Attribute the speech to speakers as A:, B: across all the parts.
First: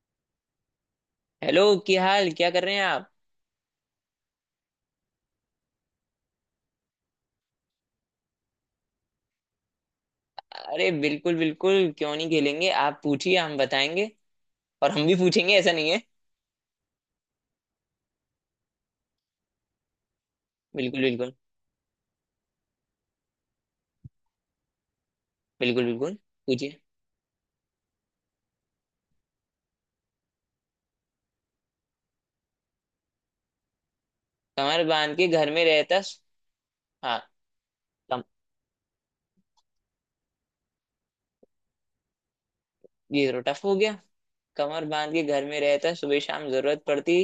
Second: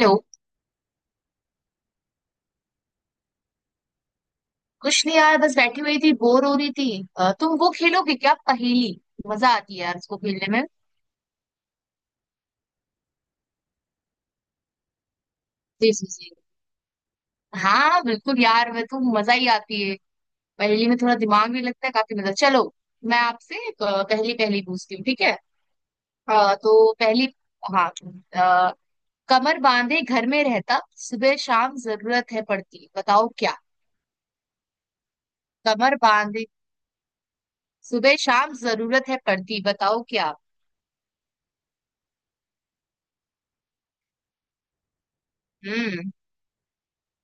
A: Hello.
B: Hello. क्या हाल, क्या कर रहे हैं आप?
A: कुछ नहीं यार, बस बैठी हुई थी, बोर हो रही थी। तुम वो खेलोगे क्या, पहेली? मजा आती है यार इसको खेलने में।
B: अरे बिल्कुल बिल्कुल, क्यों नहीं खेलेंगे। आप पूछिए, हम बताएंगे। और हम भी पूछेंगे, ऐसा नहीं
A: जी
B: है।
A: जी जी। हाँ बिल्कुल यार, वह तो मजा ही आती है। पहेली में
B: बिल्कुल
A: थोड़ा
B: बिल्कुल।
A: दिमाग भी लगता है, काफी मजा। चलो, मैं आपसे एक, पहली पहली पूछती हूँ, ठीक है?
B: बिल्कुल बिल्कुल। पूछिए।
A: तो पहली। हाँ। अ, कमर बांधे घर में रहता, सुबह शाम जरूरत है पड़ती, बताओ क्या?
B: कमर बांध के घर में
A: कमर
B: रहता।
A: बांधे
B: हाँ।
A: सुबह
B: कम,
A: शाम जरूरत है पड़ती, बताओ क्या?
B: ये तो टफ हो गया। कमर बांध के घर में रहता
A: हम्म
B: सुबह शाम जरूरत पड़ती,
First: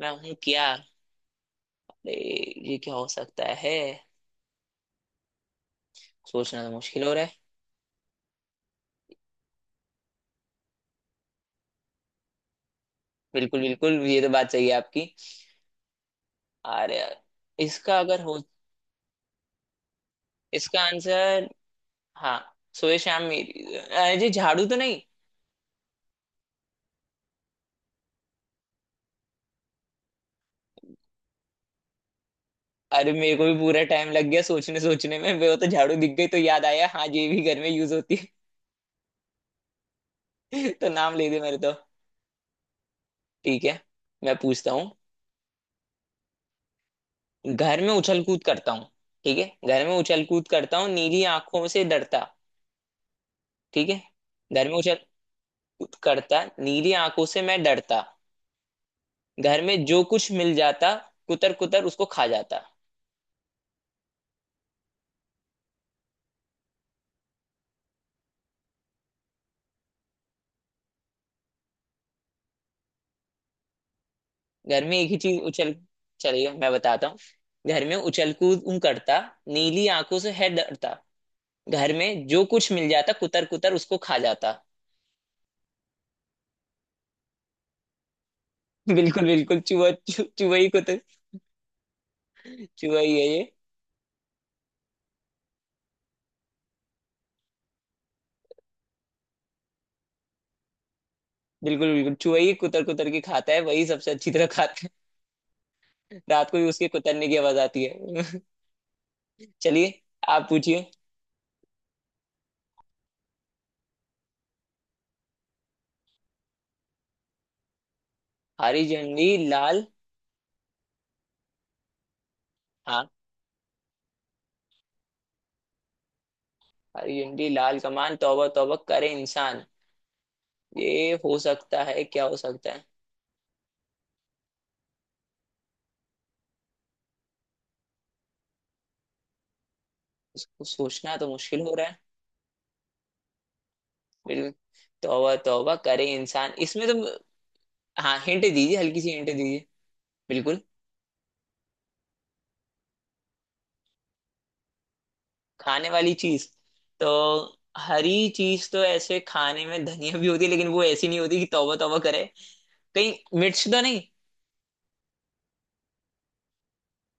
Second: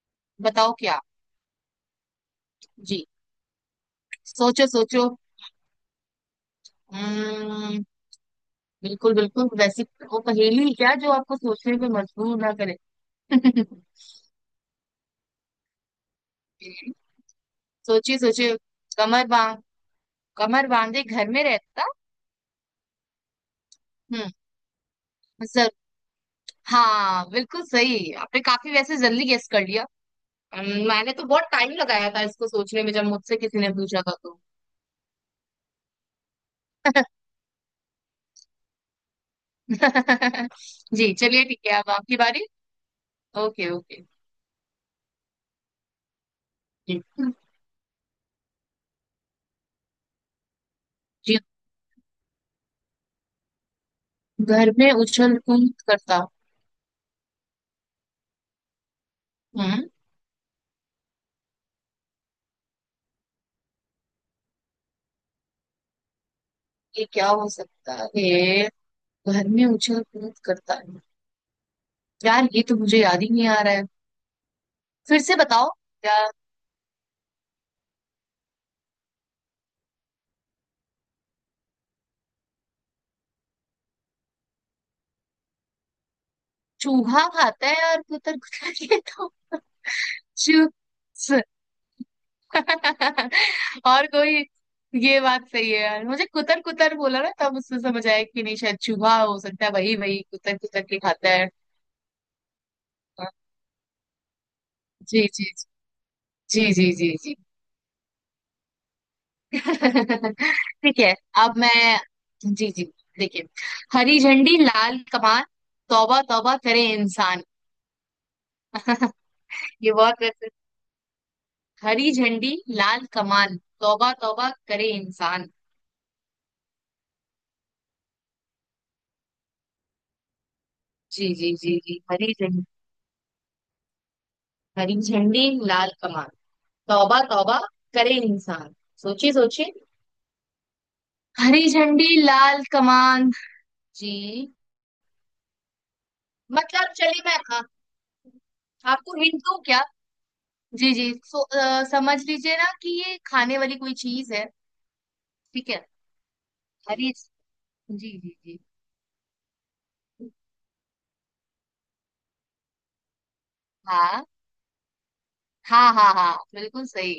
B: मैं हूँ क्या?
A: बताओ क्या।
B: अरे, ये क्या हो
A: जी।
B: सकता है?
A: सोचो सोचो।
B: सोचना तो मुश्किल हो रहा है।
A: हम्म, बिल्कुल बिल्कुल वैसी। वो पहेली क्या जो आपको सोचने पे मजबूर ना करे।
B: बिल्कुल बिल्कुल, ये तो बात सही है आपकी। अरे यार, इसका
A: सोचिए
B: अगर हो,
A: सोचिए। कमर बांध कमर
B: इसका
A: बांधे घर में
B: आंसर।
A: रहता।
B: हाँ, सुबह शाम मेरी, अरे जी
A: हम्म
B: झाड़ू तो नहीं?
A: सर। हाँ बिल्कुल सही, आपने काफी वैसे जल्दी गेस कर लिया। मैंने तो बहुत टाइम लगाया था इसको सोचने में जब
B: अरे मेरे
A: मुझसे
B: को भी
A: किसी ने
B: पूरा
A: पूछा
B: टाइम
A: था
B: लग
A: तो।
B: गया सोचने सोचने में, वो तो झाड़ू दिख गई तो याद आया हाँ ये भी घर में यूज होती है। तो
A: जी,
B: नाम ले दे
A: चलिए
B: मेरे
A: ठीक
B: तो।
A: है, अब आपकी बारी।
B: ठीक
A: ओके
B: है,
A: ओके।
B: मैं पूछता हूँ।
A: जी
B: घर में उछल कूद करता हूँ। ठीक है, घर में उछल कूद करता हूँ नीली
A: जी।
B: आंखों से डरता। ठीक है। घर
A: घर
B: में
A: में
B: उछल
A: उछल कूद
B: कूद
A: करता।
B: करता, नीली आंखों से मैं डरता। घर
A: हम्म
B: में जो कुछ मिल जाता, कुतर कुतर उसको खा जाता।
A: ये क्या हो सकता है? घर में उछल कूद करता है। यार, ये तो मुझे याद ही नहीं आ रहा है।
B: घर में एक ही
A: फिर से
B: चीज
A: बताओ,
B: उछल।
A: क्या?
B: चलिए मैं बताता हूँ। घर में उछल कूद करता, नीली आंखों से है डरता। घर में जो कुछ मिल जाता, कुतर कुतर उसको खा जाता।
A: चूहा खाता है और कुतर कुतर के
B: बिल्कुल
A: तो।
B: बिल्कुल। चूहा ही कुतर।
A: चूस।
B: चूहा ही है ये।
A: और कोई? ये बात सही है यार, मुझे कुतर कुतर बोला ना तब उससे समझ आया कि नहीं शायद चूहा हो सकता है, वही वही कुतर कुतर के खाता है।
B: बिल्कुल बिल्कुल, चूहा ही कुतर कुतर के
A: हाँ,
B: खाता है, वही सबसे अच्छी तरह खाता है।
A: जी जी
B: रात को
A: जी
B: भी
A: जी
B: उसके
A: जी
B: कुतरने
A: जी जी।
B: की आवाज आती है। चलिए, आप पूछिए।
A: ठीक है, अब मैं। जी जी, देखिए, हरी झंडी लाल कमान, तौबा तौबा करे इंसान।
B: हरी झंडी लाल।
A: ये बहुत वैसे। हरी झंडी लाल
B: हाँ,
A: कमान, तौबा तौबा करे इंसान।
B: हरी झंडी लाल कमान तौबा तौबा करे इंसान। ये
A: जी
B: हो
A: जी जी
B: सकता
A: जी,
B: है, क्या
A: हरी
B: हो
A: झंडी।
B: सकता है?
A: हरी झंडी लाल कमान, तौबा तौबा करे इंसान। सोचिए सोचिए।
B: इसको सोचना तो मुश्किल
A: हरी
B: हो रहा है।
A: झंडी लाल कमान। जी।
B: बिल्कुल। तौबा तौबा करे इंसान, इसमें
A: मतलब
B: तो।
A: चलिए मैं
B: हाँ, हिंट दीजिए, हल्की सी
A: आपको
B: हिंट
A: हिंट दूं
B: दीजिए।
A: क्या?
B: बिल्कुल।
A: जी जी। समझ लीजिए ना कि ये खाने वाली कोई चीज है, ठीक है?
B: खाने वाली चीज तो।
A: हरी। जी
B: हरी
A: जी जी।
B: चीज तो ऐसे खाने में धनिया भी होती है, लेकिन वो ऐसी नहीं होती कि तौबा तौबा करे। कहीं मिर्च तो नहीं?
A: हाँ हाँ हाँ हाँ, बिल्कुल सही।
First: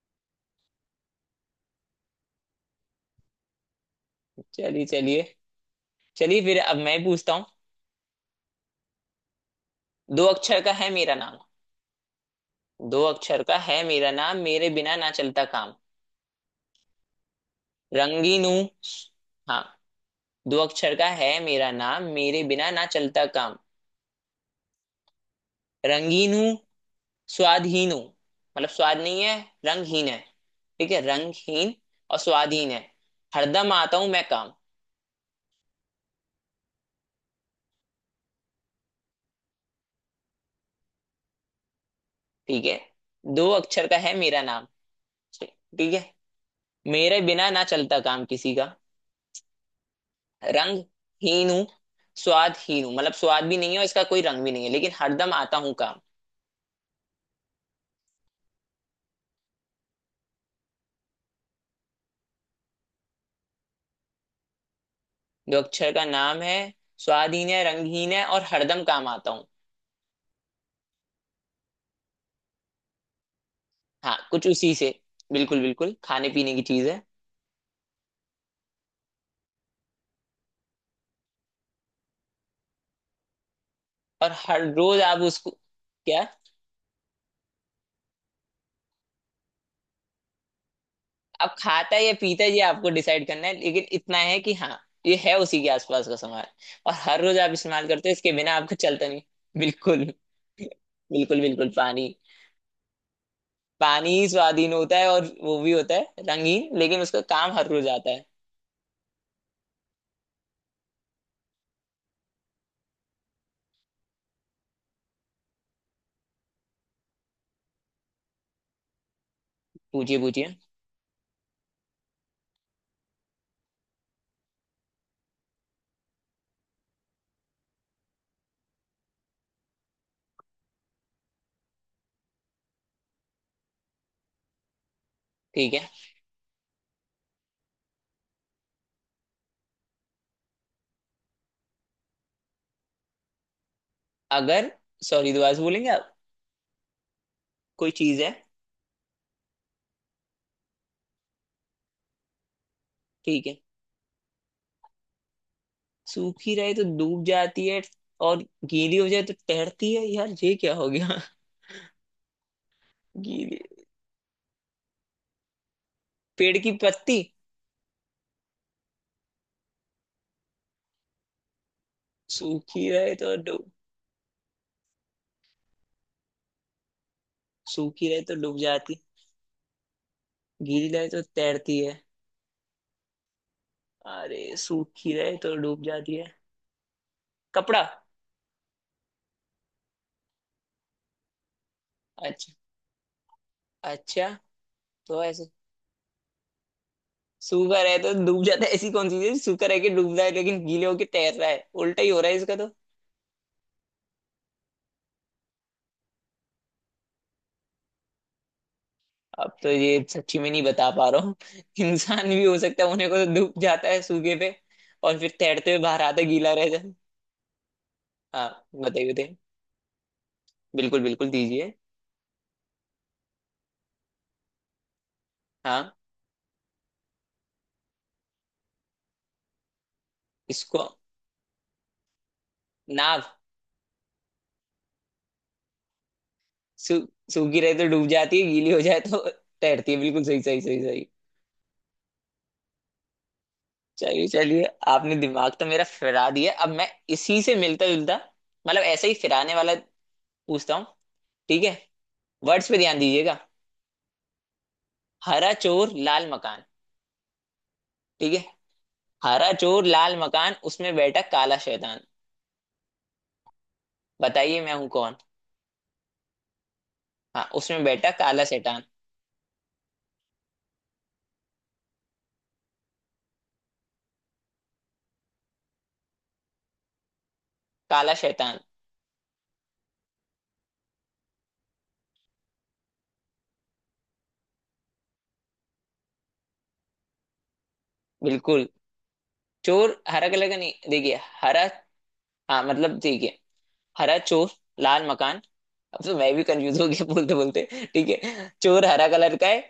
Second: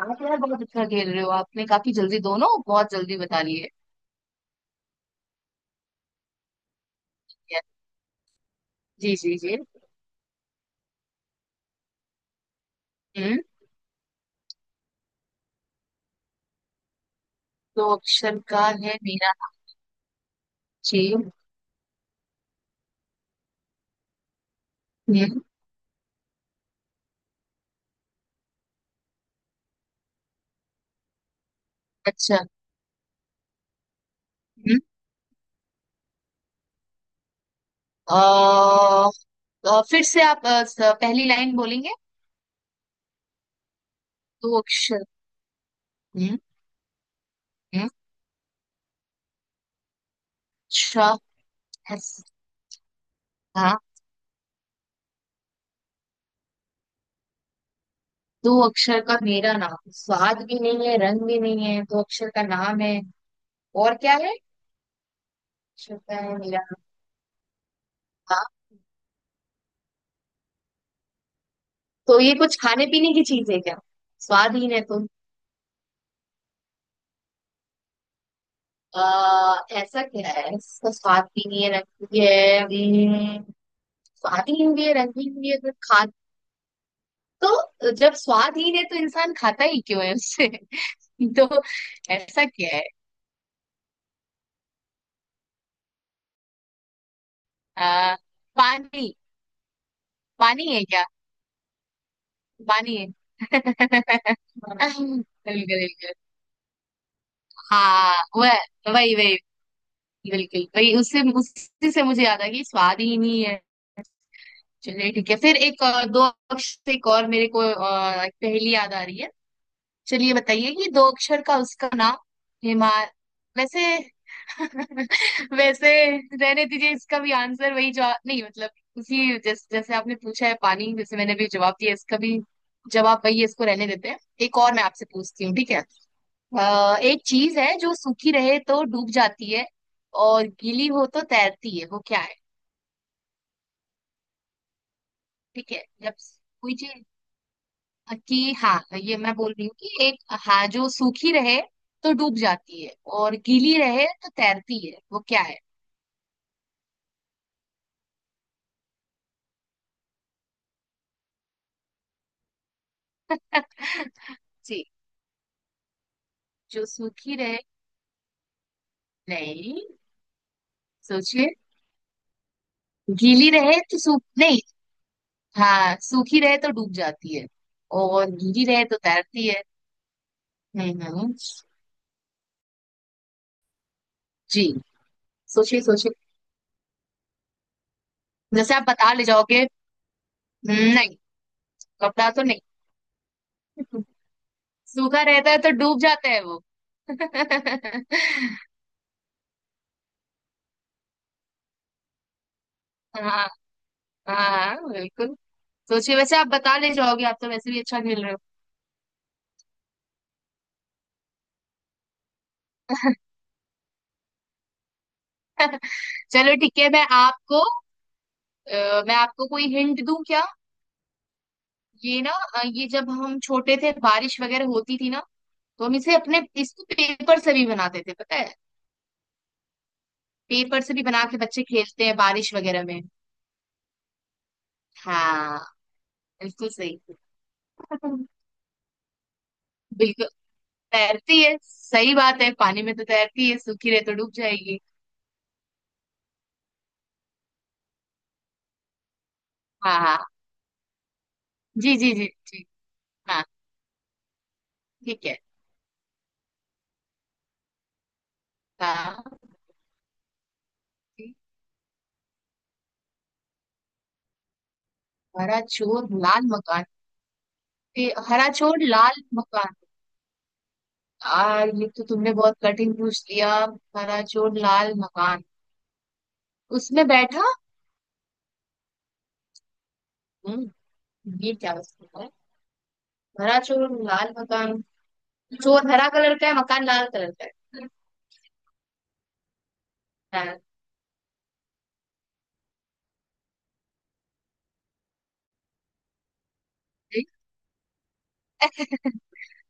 A: आप यार बहुत अच्छा खेल रहे हो, आपने काफी जल्दी, दोनों बहुत जल्दी बता लिए।
B: चलिए चलिए। चलिए फिर, अब मैं पूछता हूँ।
A: Yes, जी जी जी।
B: दो अक्षर का है मेरा नाम। दो
A: हम्म
B: अक्षर का है मेरा नाम, मेरे बिना ना चलता काम।
A: तो अक्षर
B: रंगीन
A: का
B: हूँ।
A: है मीना।
B: हाँ, दो अक्षर
A: जी।
B: का है मेरा नाम, मेरे बिना ना चलता काम।
A: हम्म
B: रंगीन हूँ, स्वादहीन हूँ। मतलब स्वाद नहीं है, रंगहीन है। ठीक है, रंगहीन और
A: अच्छा।
B: स्वादहीन है। हरदम आता हूँ मैं काम।
A: हम्म अ, फिर से आप पहली लाइन बोलेंगे?
B: ठीक है। दो अक्षर का है मेरा
A: दो
B: नाम।
A: अक्षर।
B: ठीक है।
A: हम्म
B: मेरे बिना ना
A: हम्म
B: चलता काम किसी का। रंग
A: अच्छा।
B: हीन हूँ,
A: yes,
B: स्वाद हीन हूँ, मतलब स्वाद भी नहीं है
A: हाँ,
B: और इसका कोई रंग भी नहीं है, लेकिन हरदम आता हूँ काम।
A: दो अक्षर का मेरा नाम, स्वाद भी नहीं है, रंग भी नहीं है, दो अक्षर का नाम है। और क्या है?
B: दो अक्षर
A: अक्षर
B: का
A: का है
B: नाम है,
A: मेरा नाम।
B: स्वादहीन है, रंगहीन है और
A: हाँ,
B: हरदम काम आता हूँ।
A: तो ये कुछ खाने पीने की चीज है क्या?
B: हाँ, कुछ
A: स्वाद ही
B: उसी
A: है
B: से।
A: तो।
B: बिल्कुल बिल्कुल, खाने पीने की चीज है।
A: आ, ऐसा क्या है इसका, स्वाद भी नहीं है, रंग भी है।
B: और हर
A: स्वादहीन भी है,
B: रोज आप
A: रंगीन भी
B: उसको,
A: नहीं है, तो खा।
B: क्या।
A: तो जब स्वादहीन है तो इंसान खाता ही क्यों है उससे।
B: अब
A: तो
B: खाता है या पीता
A: ऐसा
B: है ये
A: क्या है?
B: आपको डिसाइड करना है, लेकिन इतना है कि हाँ, ये है उसी के आसपास का सामान। और हर रोज आप इस्तेमाल करते हो,
A: आ,
B: इसके बिना आपको चलता
A: पानी।
B: नहीं। बिल्कुल।
A: पानी है क्या?
B: बिल्कुल बिल्कुल पानी।
A: पानी है।
B: पानी ही स्वाधीन होता है
A: बिल्कुल
B: और वो भी होता
A: बिल्कुल।
B: है रंगीन, लेकिन उसका काम हर रोज आता
A: हाँ,
B: है।
A: वह वही वही, बिल्कुल वही। उससे उसी से मुझे याद आ गई, स्वाद ही नहीं है। चलिए ठीक है फिर एक, दो अक्षर से एक और मेरे को एक पहेली याद आ रही है।
B: पूछिए
A: चलिए
B: पूछिए।
A: बताइए कि दो अक्षर का उसका नाम। हिमा वैसे। वैसे रहने दीजिए, इसका भी आंसर वही। जवाब नहीं, मतलब उसी जैसे जैसे आपने पूछा है, पानी जैसे मैंने भी जवाब दिया, इसका भी जवाब वही है, इसको रहने देते हैं। एक और मैं आपसे पूछती हूँ, ठीक
B: ठीक
A: है?
B: है।
A: एक चीज है जो सूखी रहे तो डूब जाती है, और गीली हो तो तैरती है, वो क्या है?
B: अगर, सॉरी दोबारा से
A: ठीक है,
B: बोलेंगे आप?
A: जब कोई चीज,
B: कोई चीज है।
A: कि हाँ ये मैं बोल रही हूँ कि एक, हाँ, जो सूखी रहे तो डूब जाती है और
B: ठीक है,
A: गीली रहे तो तैरती है, वो क्या है?
B: सूखी रहे तो डूब जाती है और गीली हो जाए तो तैरती है, यार ये क्या हो गया। गीली,
A: जी,
B: पेड़ की
A: जो
B: पत्ती।
A: सूखी रहे, नहीं, सोचिए।
B: सूखी रहे तो
A: गीली
B: डूब।
A: रहे तो सूख नहीं। हाँ, सूखी रहे तो डूब जाती है
B: सूखी रहे
A: और
B: तो डूब
A: गीली रहे तो
B: जाती,
A: तैरती है।
B: गीली
A: हम्म
B: रहे तो
A: हम्म।
B: तैरती है। अरे,
A: जी,
B: सूखी रहे तो
A: सोचिए
B: डूब
A: सोचिए।
B: जाती है। कपड़ा।
A: जैसे आप बता ले जाओगे। नहीं, कपड़ा तो
B: अच्छा
A: नहीं,
B: अच्छा,
A: सूखा
B: तो ऐसे।
A: रहता है तो डूब जाता है वो।
B: सूखा रहे तो डूब जाता है, ऐसी कौन सी चीज सूखा रह के डूब रहा है लेकिन गीले होके तैर रहा है, उल्टा ही हो रहा है इसका तो।
A: हाँ हाँ बिल्कुल। सोचिए, वैसे आप बता ले जाओगे, आप तो वैसे भी अच्छा खेल रहे हो।
B: अब तो ये सच्ची में नहीं बता पा रहा हूँ। इंसान भी हो सकता है, होने को तो डूब जाता है सूखे पे और फिर तैरते हुए बाहर आता है, गीला
A: चलो
B: रह
A: ठीक
B: जाता
A: है,
B: है।
A: मैं आपको,
B: हाँ, बताइए
A: मैं
B: बताइए।
A: आपको कोई हिंट दूं क्या?
B: बिल्कुल बिल्कुल दीजिए।
A: ये ना, ये जब हम छोटे थे बारिश वगैरह होती थी ना, तो हम
B: हाँ,
A: इसे अपने, इसको पेपर से भी बनाते थे, पता है? पेपर
B: इसको
A: से भी बना के बच्चे खेलते हैं बारिश वगैरह में।
B: नाव।
A: हाँ, बिल्कुल
B: सू,
A: सही।
B: सूखी रहे तो डूब जाती है, गीली हो जाए तो तैरती है, बिल्कुल
A: बिल्कुल,
B: सही सही सही सही।
A: तैरती है, सही बात है, पानी में तो तैरती है, सूखी रहे तो
B: चलिए
A: डूब
B: चलिए,
A: जाएगी।
B: आपने दिमाग तो मेरा फिरा दिया। अब मैं इसी से मिलता जुलता, मतलब ऐसे ही फिराने वाला
A: हाँ हाँ,
B: पूछता हूँ। ठीक है,
A: जी जी जी जी।
B: वर्ड्स पे ध्यान दीजिएगा।
A: हाँ, ठीक है।
B: हरा चोर लाल मकान। ठीक है।
A: हाँ,
B: हरा चोर लाल मकान, उसमें बैठा काला शैतान, बताइए मैं हूं कौन।
A: हरा चोर लाल मकान।
B: हाँ, उसमें बैठा
A: ये
B: काला
A: हरा
B: शैतान।
A: चोर लाल मकान, आ, ये तो तुमने बहुत कठिन पूछ लिया। हरा चोर लाल मकान, उसमें बैठा।
B: काला शैतान।
A: हम्म, ये क्या उसमें है? हरा चोर लाल मकान, चोर हरा कलर का है, मकान लाल कलर का है।
B: बिल्कुल। चोर हरा कलर का,
A: हाँ।
B: नहीं देखिए। हरा। हाँ मतलब देखिए, हरा चोर, लाल मकान। अब तो मैं भी कंफ्यूज हो गया
A: ठीक?
B: बोलते बोलते। ठीक है, चोर हरा कलर का है,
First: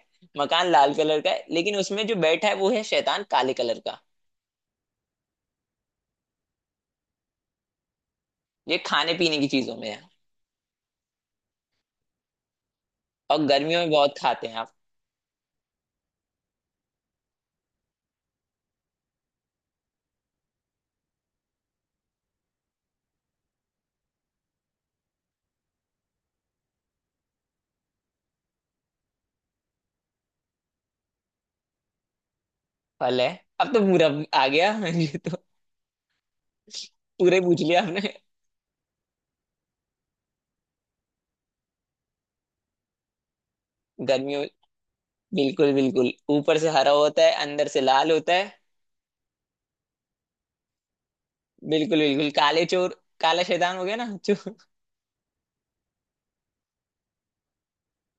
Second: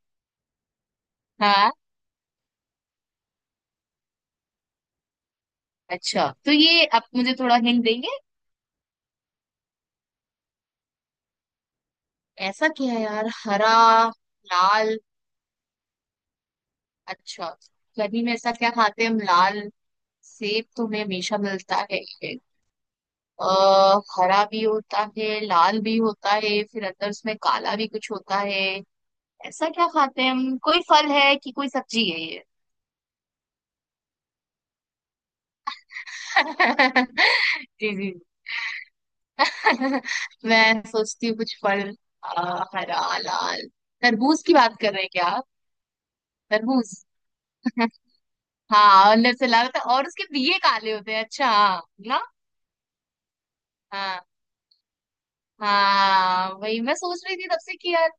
B: मकान लाल कलर का है,
A: हाँ,
B: लेकिन उसमें जो बैठा है वो है शैतान काले कलर का।
A: अच्छा, तो ये आप मुझे थोड़ा हिंट देंगे?
B: ये खाने पीने की चीजों में है,
A: ऐसा क्या है यार,
B: और
A: हरा,
B: गर्मियों में बहुत खाते हैं आप।
A: लाल। अच्छा, गर्मी में ऐसा क्या खाते हैं हम, लाल? सेब तो हमें हमेशा मिलता है। अ, हरा भी होता है, लाल भी होता है, फिर अंदर उसमें काला भी कुछ होता है। ऐसा क्या खाते हैं हम, कोई फल है कि कोई सब्जी है ये?
B: फल है। अब तो पूरा आ गया। ये तो पूरे पूछ लिया
A: जी
B: आपने।
A: जी। मैं सोचती हूँ कुछ फल, हरा लाल,
B: गर्मियों।
A: तरबूज की बात कर रहे हैं क्या आप?
B: बिल्कुल बिल्कुल, ऊपर से हरा
A: तरबूज,
B: होता है, अंदर से लाल होता है।
A: हाँ, अंदर से लाल होता है और उसके बीए काले होते हैं, अच्छा, हाँ।
B: बिल्कुल
A: ना।
B: बिल्कुल, काले चोर, काला शैतान हो गया ना।
A: हाँ
B: चोर।
A: हाँ, वही मैं सोच रही थी तब से कि यार,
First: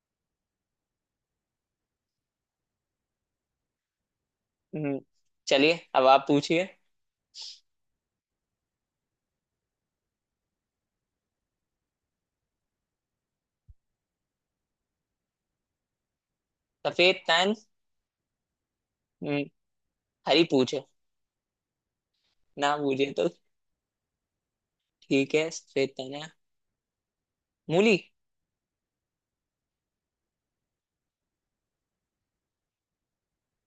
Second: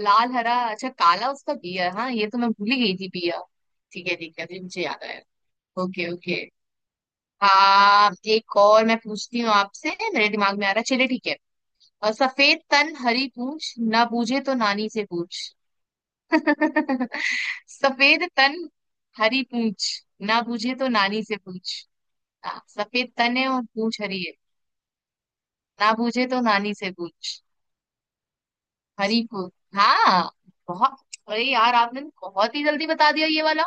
A: लाल हरा, अच्छा, काला, उसका बिया, हाँ, ये तो मैं भूल ही गई थी, बिया। ठीक है ठीक है, अभी मुझे
B: हम्म।
A: याद आया।
B: चलिए अब
A: ओके
B: आप
A: ओके,
B: पूछिए।
A: हाँ, एक और मैं पूछती हूँ आपसे, मेरे दिमाग में आ रहा है, चलिए ठीक है। सफेद तन हरी पूछ, ना बूझे तो नानी से पूछ।
B: सफेद तन।
A: सफेद तन हरी
B: हम्म।
A: पूछ, ना
B: हरी
A: बूझे
B: पूछे,
A: तो नानी से पूछ। हाँ,
B: ना पूछे
A: सफेद
B: तो।
A: तन है और पूछ हरी है,
B: ठीक है, सफेद
A: ना
B: तन है।
A: बूझे तो नानी से पूछ।
B: मूली।
A: हरी पूछ। हाँ, बहुत, अरे यार आपने बहुत ही जल्दी बता दिया ये वाला,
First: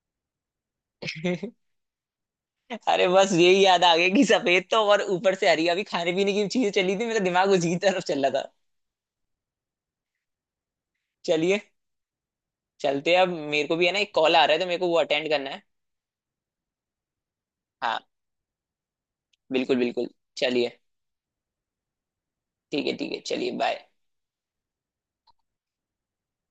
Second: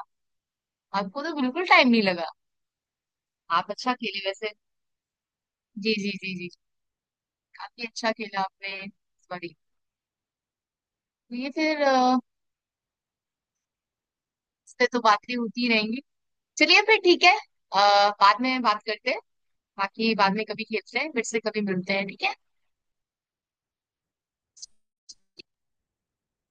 A: आपको तो बिल्कुल टाइम नहीं लगा।
B: अरे बस यही
A: आप
B: याद
A: अच्छा
B: आ गया कि
A: खेले वैसे।
B: सफेद तो और ऊपर से हरी, अभी
A: जी जी
B: खाने पीने
A: जी
B: की
A: जी,
B: चीजें चली थी, मेरा दिमाग उसी की
A: काफी
B: तरफ
A: अच्छा
B: चल रहा
A: खेला
B: था।
A: आपने। सॉरी। तो ये
B: चलिए,
A: फिर
B: चलते हैं, अब मेरे को भी है ना एक कॉल आ रहा है, तो
A: इस
B: मेरे
A: पे
B: को वो
A: तो
B: अटेंड
A: बातें
B: करना है।
A: होती रहेंगी, चलिए फिर ठीक है,
B: हाँ
A: बाद में बात करते हैं।
B: बिल्कुल बिल्कुल।
A: बाकी बाद में कभी
B: चलिए
A: खेलते हैं, फिर से कभी मिलते हैं, ठीक है।
B: ठीक है। ठीक है चलिए, बाय।